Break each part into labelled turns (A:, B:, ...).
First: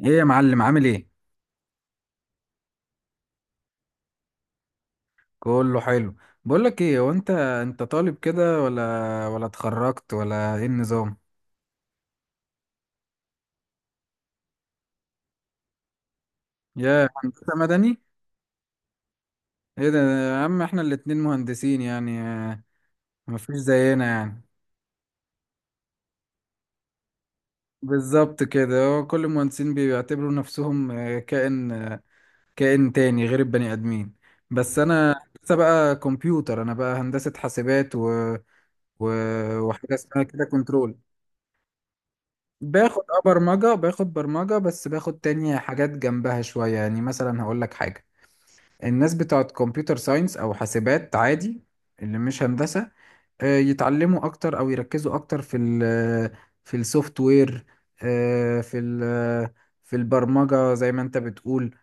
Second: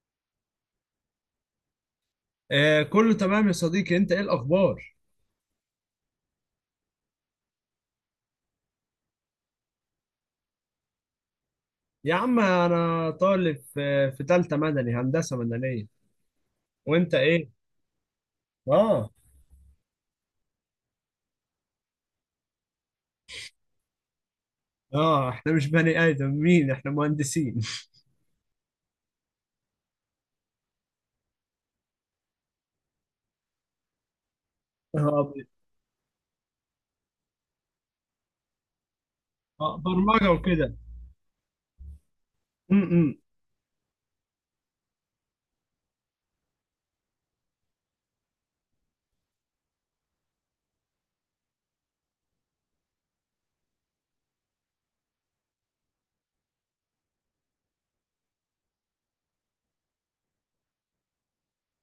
A: ايه يا معلم، عامل ايه؟
B: آه، كله تمام يا صديقي. انت ايه الاخبار؟
A: كله حلو. بقول لك ايه، هو انت طالب كده، ولا اتخرجت، ولا ايه النظام؟
B: يا عم انا طالب في تالتة مدني، هندسة مدنية.
A: يا
B: وانت
A: هندسه
B: ايه؟
A: مدني.
B: اه.
A: ايه ده يا عم، احنا الاتنين مهندسين يعني. مفيش زينا يعني.
B: اه احنا مش بني ادمين، احنا مهندسين
A: بالظبط كده، هو كل المهندسين بيعتبروا نفسهم كائن تاني غير البني ادمين. بس انا
B: اه.
A: لسه بقى كمبيوتر، انا بقى هندسه حاسبات و... وحاجه اسمها
B: برمجة
A: كده
B: وكده.
A: كنترول. باخد
B: امم
A: برمجة، بس باخد تاني حاجات جنبها شوية يعني، مثلا هقول لك حاجة. الناس بتاعت كمبيوتر ساينس أو حاسبات عادي، اللي مش هندسة، يتعلموا أكتر أو يركزوا أكتر في السوفت وير، آه، في ال في البرمجة زي ما أنت بتقول.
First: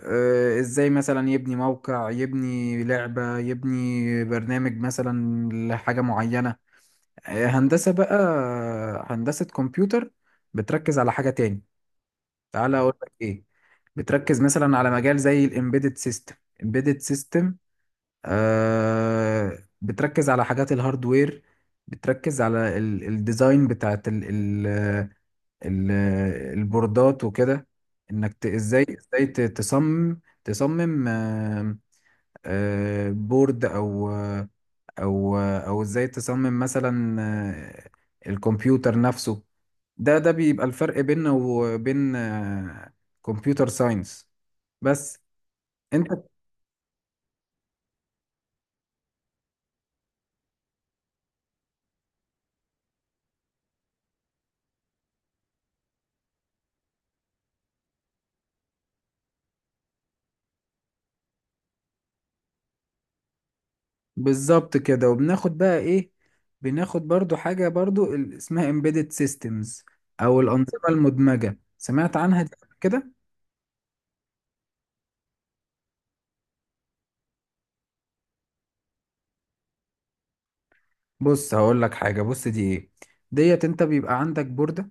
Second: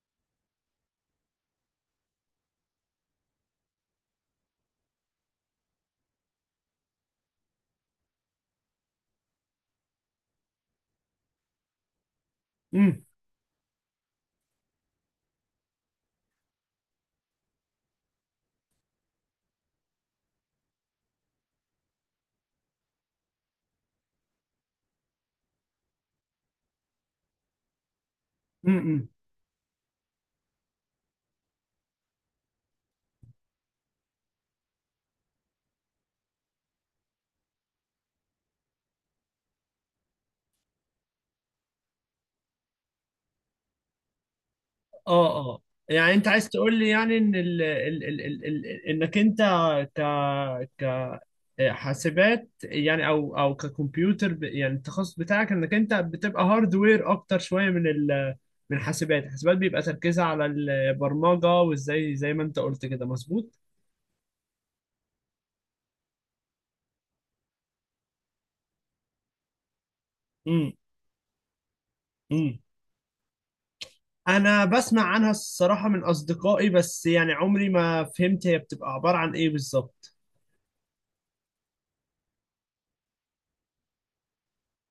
A: إزاي مثلا يبني موقع، يبني لعبة، يبني برنامج مثلا لحاجة معينة. هندسة بقى، هندسة كمبيوتر، بتركز على حاجة تاني. تعالى اقول
B: امم
A: لك ايه، بتركز مثلا على مجال زي الامبيدد سيستم. امبيدد سيستم، آه، بتركز على حاجات الهاردوير. بتركز على الديزاين بتاعت ال ال ال البوردات وكده. انك ت- ازاي
B: امم
A: ازاي ت- تصمم تصمم آه بورد، او ازاي تصمم مثلا الكمبيوتر نفسه. ده بيبقى الفرق بيننا وبين كمبيوتر ساينس. بس.
B: اه. اه
A: انت.
B: يعني انت عايز تقول لي يعني ان ال ال ال ال ال انك انت ك حاسبات يعني او ككمبيوتر يعني التخصص بتاعك انك انت بتبقى هاردوير اكتر شويه من ال، من حاسبات. حاسبات بيبقى تركيزها على البرمجه وازاي، زي ما انت قلت كده مظبوط.
A: بالظبط كده، وبناخد بقى ايه؟ بناخد برضو حاجة، برضو اسمها embedded systems، او
B: امم
A: الانظمة المدمجة. سمعت عنها دي
B: امم.
A: قبل كده؟
B: انا بسمع عنها الصراحه من اصدقائي، بس يعني عمري ما فهمت هي بتبقى عباره عن ايه بالظبط.
A: بص هقول لك حاجة، بص دي ايه. ديت انت بيبقى عندك بوردة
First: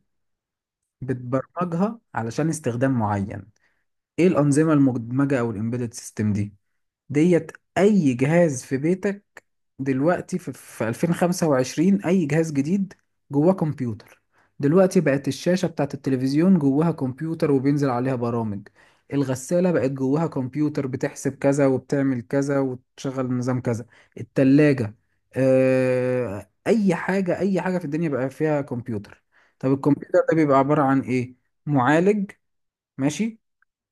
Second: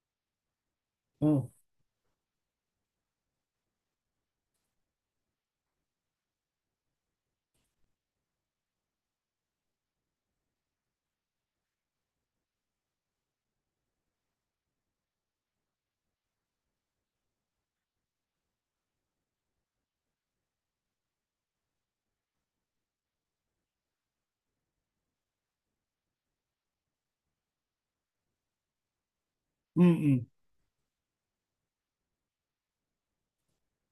B: اه.
A: بتبرمجها علشان استخدام معين. ايه الانظمة المدمجة او الامبيدد سيستم دي؟ ديت اي جهاز في بيتك دلوقتي، في 2025 اي جهاز جديد جواه كمبيوتر. دلوقتي بقت الشاشة بتاعت التلفزيون جواها كمبيوتر وبينزل عليها برامج. الغسالة بقت جواها كمبيوتر، بتحسب كذا وبتعمل كذا وتشغل نظام كذا. التلاجة، اي حاجة، اي حاجة في الدنيا بقى فيها كمبيوتر. طب الكمبيوتر
B: امم
A: ده بيبقى عبارة عن ايه؟ معالج، ماشي،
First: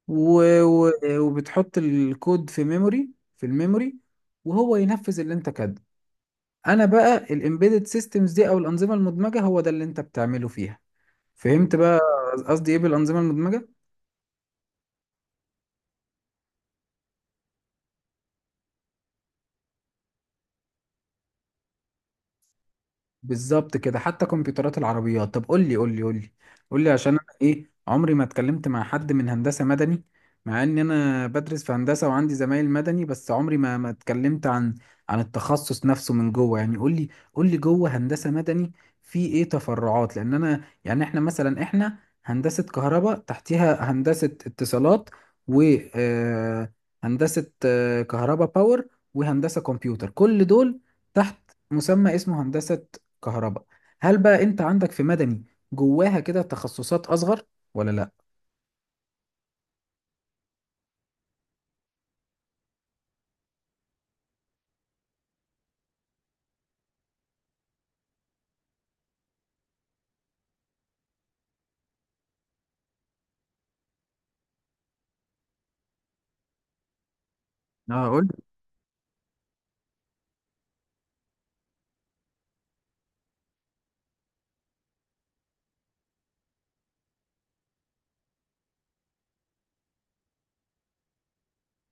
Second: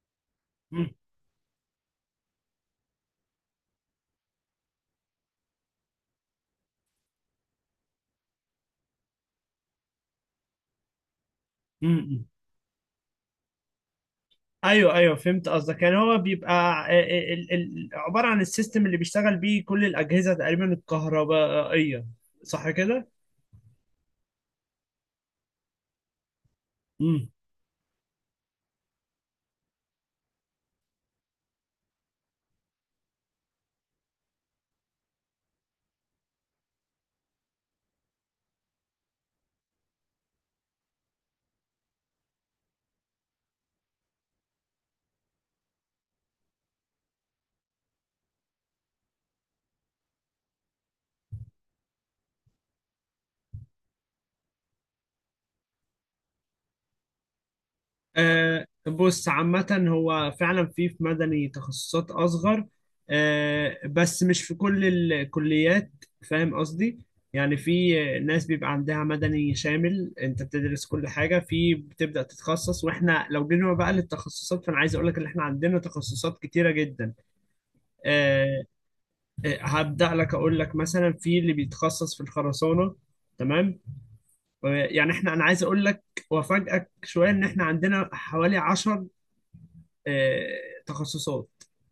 A: و... و... وبتحط الكود في ميموري في الميموري، وهو ينفذ اللي انت كاتبه. انا بقى الامبيدد سيستمز دي او الانظمه المدمجه هو ده اللي انت بتعمله فيها. فهمت بقى
B: امم.
A: قصدي ايه بالانظمه المدمجه؟
B: ايوه ايوه فهمت قصدك. يعني هو بيبقى عباره عن السيستم اللي بيشتغل بيه كل الاجهزه تقريبا الكهربائيه، صح كده؟
A: بالظبط كده، حتى كمبيوترات العربيات. طب قول لي عشان انا
B: امم.
A: ايه، عمري ما اتكلمت مع حد من هندسة مدني. مع ان انا بدرس في هندسة وعندي زمايل مدني، بس عمري ما اتكلمت عن عن التخصص نفسه من جوه. يعني قول لي، قول لي جوه هندسة مدني في ايه تفرعات. لان انا يعني، احنا مثلا، احنا هندسة كهرباء تحتيها هندسة اتصالات، و آه، هندسة كهرباء باور، وهندسة كمبيوتر. كل دول تحت مسمى اسمه هندسة كهرباء. هل بقى انت عندك في مدني جواها كده تخصصات اصغر، ولا لا؟
B: آه بص، عامه هو فعلا في في مدني تخصصات اصغر، آه بس مش في كل الكليات، فاهم قصدي؟ يعني في ناس بيبقى عندها مدني شامل، انت بتدرس كل حاجه في بتبدا تتخصص. واحنا لو جينا بقى للتخصصات، فانا عايز اقول لك ان احنا عندنا تخصصات كتيره جدا.
A: اه قول.
B: آه، هبدأ لك أقول لك مثلا في اللي بيتخصص في الخرسانة، تمام. يعني احنا، أنا عايز أقول لك وأفاجئك شوية إن احنا عندنا حوالي 10 آه، تخصصات.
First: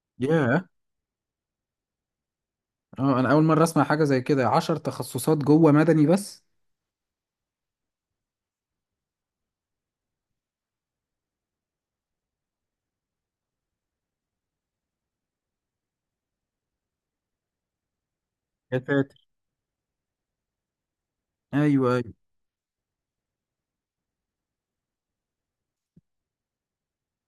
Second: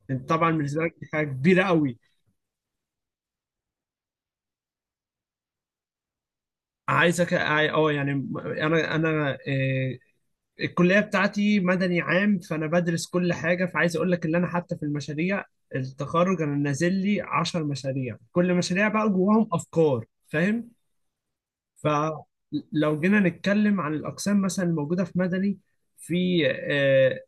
B: انت طبعا
A: ياه،
B: بالنسبة لك دي حاجة كبيرة قوي.
A: اه، انا اول مره اسمع حاجه زي كده، 10 تخصصات جوه مدني بس.
B: عايزك اه، يعني أنا الكلية بتاعتي مدني عام، فأنا بدرس كل حاجة. فعايز أقول لك إن أنا حتى في المشاريع التخرج أنا نازل لي 10 مشاريع، كل
A: يا
B: مشاريع بقى
A: ساتر،
B: جواهم أفكار، فاهم؟
A: ايوه ايوه.
B: فلو جينا نتكلم عن الأقسام مثلا الموجودة في مدني، في آه،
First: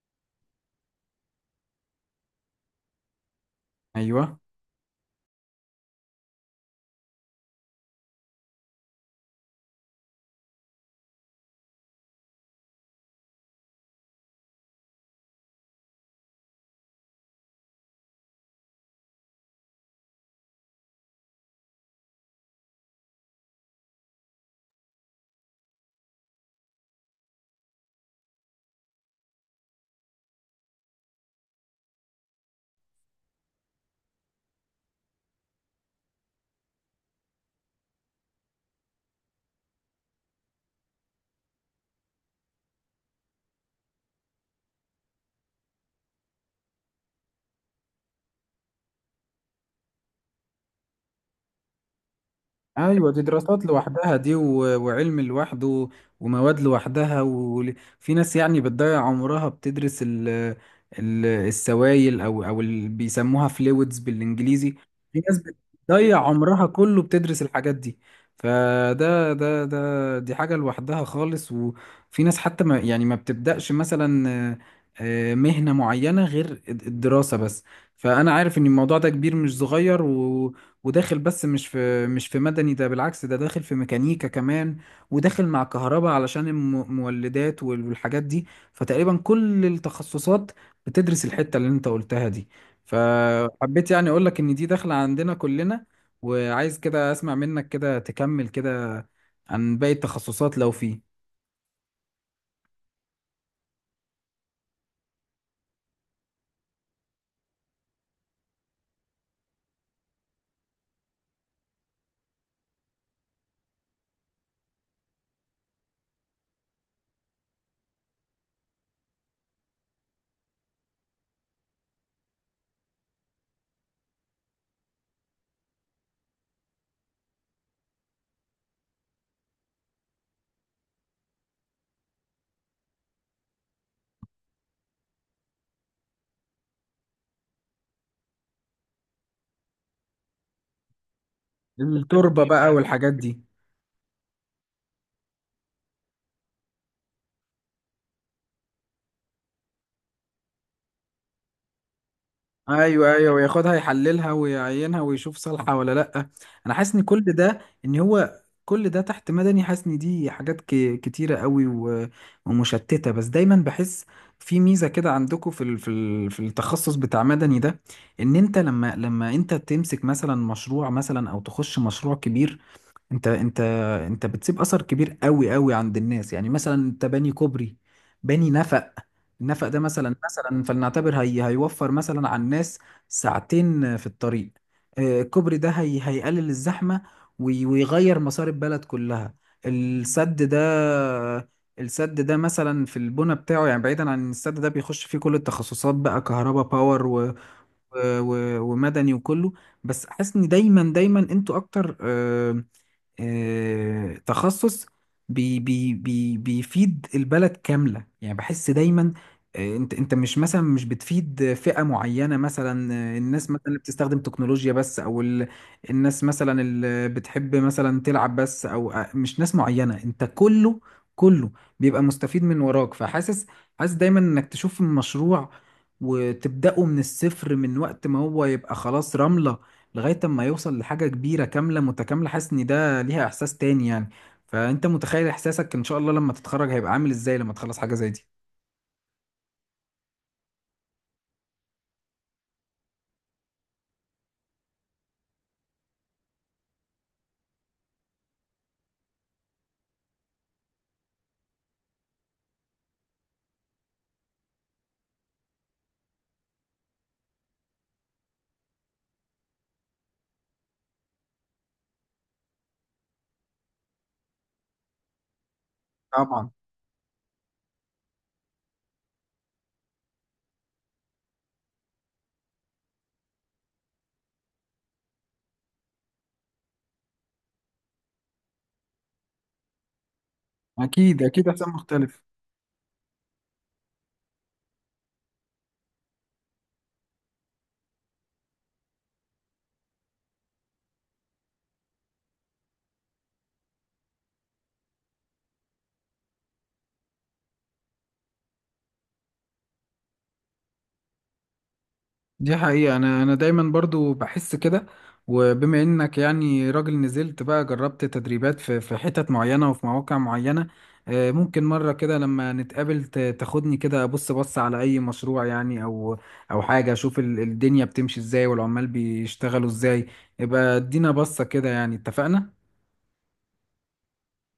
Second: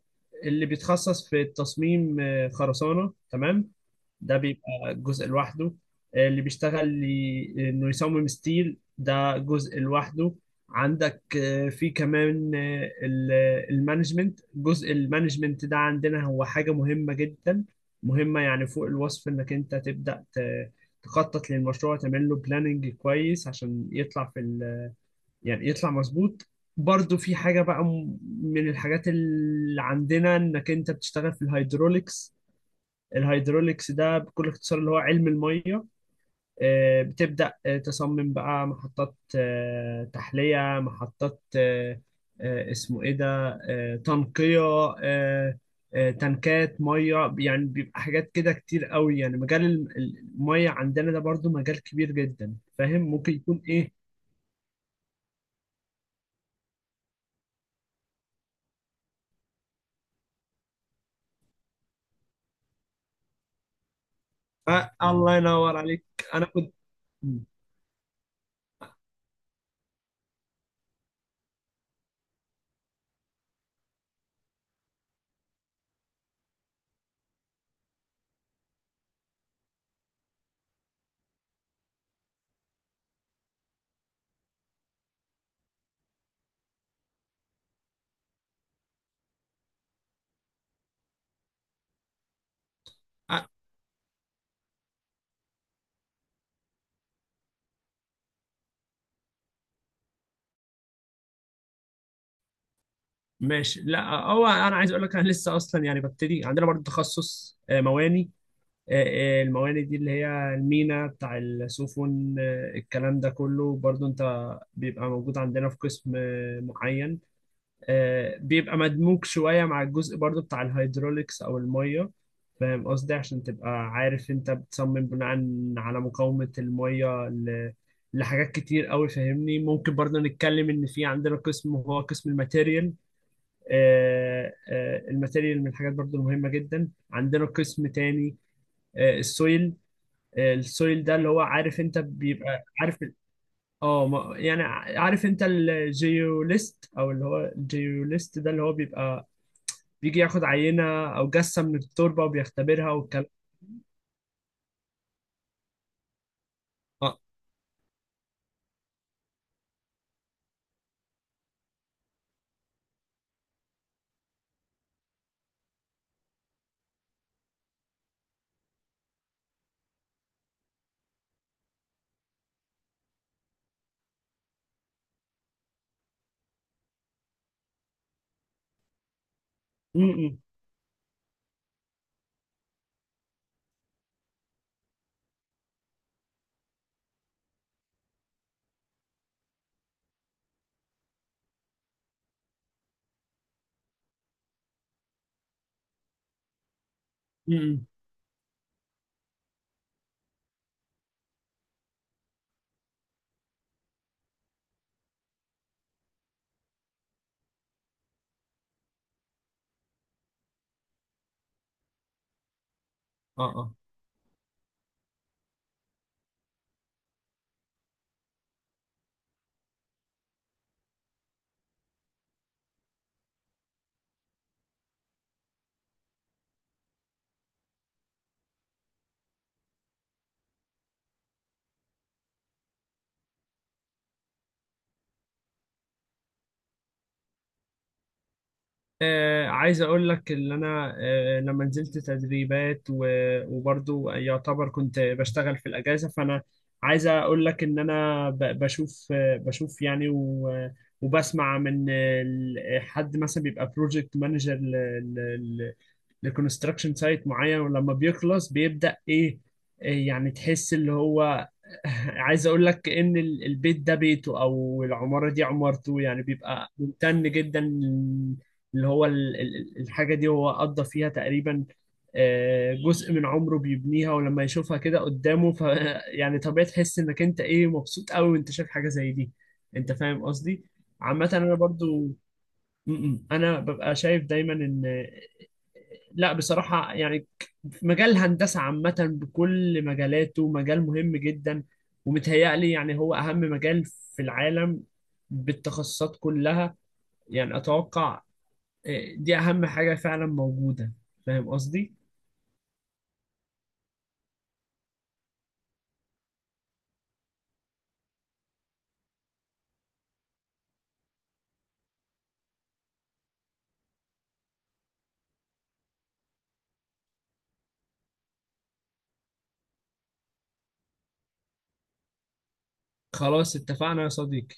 B: اللي بيتخصص في التصميم خرسانة، تمام، ده
A: ايوه
B: بيبقى جزء لوحده. اللي بيشتغل إنه يصمم ستيل، ده جزء لوحده. عندك في كمان المانجمنت، جزء المانجمنت ده عندنا هو حاجة مهمة جدا، مهمة يعني فوق الوصف. إنك أنت تبدأ تخطط للمشروع، تعمل له بلاننج كويس عشان يطلع في، يعني يطلع مظبوط. برضو في حاجة بقى من الحاجات اللي عندنا انك انت بتشتغل في الهيدروليكس. الهيدروليكس ده بكل اختصار اللي هو علم المية. بتبدأ تصمم بقى محطات تحلية، محطات اسمه ايه ده، تنقية، آه، تنكات مية. يعني بيبقى حاجات كده كتير قوي. يعني مجال المية عندنا ده برضو مجال كبير جدا، فاهم
A: ايوه، دي
B: ممكن يكون
A: دراسات
B: ايه.
A: لوحدها، دي وعلم لوحده ومواد لوحدها. وفي ناس يعني بتضيع عمرها بتدرس ال السوائل، او اللي بيسموها فلويدز بالانجليزي. في
B: الله
A: ناس
B: ينور عليك.
A: بتضيع
B: انا
A: عمرها
B: كنت
A: كله بتدرس
B: مم.
A: الحاجات دي. فده ده ده دي حاجة لوحدها خالص. وفي ناس حتى ما يعني ما بتبدأش مثلا آه، آه، مهنة معينة غير الدراسة بس. فأنا عارف إن الموضوع ده كبير مش صغير، وداخل. بس مش في مدني ده، بالعكس ده داخل في ميكانيكا كمان، وداخل مع كهرباء علشان المولدات والحاجات دي. فتقريبا كل التخصصات بتدرس الحتة اللي انت قلتها دي.
B: آه،
A: فحبيت يعني اقول لك ان دي داخلة عندنا كلنا. وعايز كده اسمع منك كده تكمل كده عن باقي التخصصات لو فيه.
B: ماشي. لا هو انا عايز اقول لك، انا لسه اصلا يعني ببتدي. عندنا برضه تخصص مواني. آه، المواني دي اللي هي المينا بتاع السفن الكلام ده كله برضه، انت بيبقى موجود عندنا في قسم معين. بيبقى مدموج شوية مع الجزء برضه بتاع الهيدروليكس او المية، فاهم قصدي؟ عشان تبقى عارف انت بتصمم بناء على مقاومة المية لحاجات كتير قوي، فاهمني؟ ممكن برضه نتكلم ان في عندنا قسم، هو قسم الماتيريال. الماتيريال من الحاجات برضو المهمة جدا. عندنا قسم تاني السويل. السويل ده اللي هو، عارف انت،
A: التربة
B: بيبقى
A: بقى
B: عارف
A: والحاجات دي.
B: اه يعني عارف انت الجيوليست، او اللي هو الجيوليست ده اللي هو بيبقى بيجي ياخد عينة او جثة من التربة وبيختبرها
A: ايوه
B: والكلام.
A: ايوه، وياخدها يحللها ويعينها ويشوف صالحه ولا لا. انا حاسس ان
B: اه.
A: كل ده، تحت مدني. حاسس ان دي حاجات كتيره قوي ومشتته. بس دايما بحس في ميزه كده عندكم في التخصص بتاع مدني ده، ان انت لما انت تمسك مثلا مشروع، مثلا او تخش مشروع كبير، انت انت انت بتسيب اثر كبير قوي قوي عند الناس. يعني مثلا انت باني كوبري، باني نفق. النفق ده
B: م-
A: مثلا،
B: م-
A: مثلا فلنعتبر هيوفر مثلا على الناس ساعتين في الطريق. الكوبري ده هيقلل الزحمة وي- ويغير مسار البلد كلها. السد ده، السد ده مثلا في البنى بتاعه، يعني بعيدا عن السد ده بيخش فيه كل التخصصات بقى، كهرباء باور
B: م.
A: ومدني وكله. بس حاسس ان دايما دايما انتوا اكتر تخصص بي بي بي بيفيد البلد كاملة. يعني بحس دايما انت مش بتفيد فئة معينة مثلا، الناس مثلا
B: اه
A: اللي بتستخدم تكنولوجيا بس، او الناس مثلا اللي بتحب مثلا تلعب بس، او مش ناس معينة، انت كله، كله بيبقى مستفيد من وراك. حاسس دايما انك تشوف المشروع وتبدأه من الصفر، من وقت ما هو يبقى خلاص رملة لغاية ما يوصل لحاجة كبيرة كاملة متكاملة. حاسس ان ده ليها احساس تاني يعني. فانت متخيل احساسك، ان شاء الله لما تتخرج هيبقى عامل ازاي لما تخلص حاجه زي دي؟
B: عايز اقول لك ان انا لما نزلت تدريبات، وبرضو يعتبر كنت بشتغل في الاجازه، فانا عايز اقول لك ان انا بشوف بشوف يعني وبسمع من حد مثلا بيبقى بروجكت مانجر لكونستراكشن سايت معين، ولما بيخلص بيبدأ ايه؟ إيه يعني؟ تحس اللي هو عايز اقول لك ان البيت ده بيته، او العمارة دي عمارته، يعني
A: طبعا.
B: بيبقى ممتن جدا. اللي هو الحاجة دي هو قضى فيها تقريبا جزء من عمره بيبنيها، ولما يشوفها كده قدامه ف يعني طبيعي تحس انك انت ايه، مبسوط قوي وانت شايف حاجة زي دي. انت فاهم قصدي؟
A: اكيد
B: عامة
A: اكيد
B: انا
A: احساس
B: برضو،
A: مختلف.
B: م. انا ببقى شايف دايما ان، لا بصراحة يعني مجال الهندسة عامة بكل مجالاته مجال مهم جدا، ومتهيألي يعني هو أهم مجال في العالم بالتخصصات كلها. يعني أتوقع دي أهم حاجة فعلا موجودة، فاهم قصدي؟
A: دي حقيقه، انا دايما برضو بحس كده. وبما انك يعني راجل نزلت بقى جربت تدريبات في حتت معينه وفي مواقع معينه، ممكن مره كده لما نتقابل تاخدني كده بص على اي مشروع يعني، او او حاجه، اشوف الدنيا بتمشي ازاي والعمال بيشتغلوا ازاي. يبقى ادينا بصه كده، يعني اتفقنا.
B: خلاص اتفقنا يا صديقي.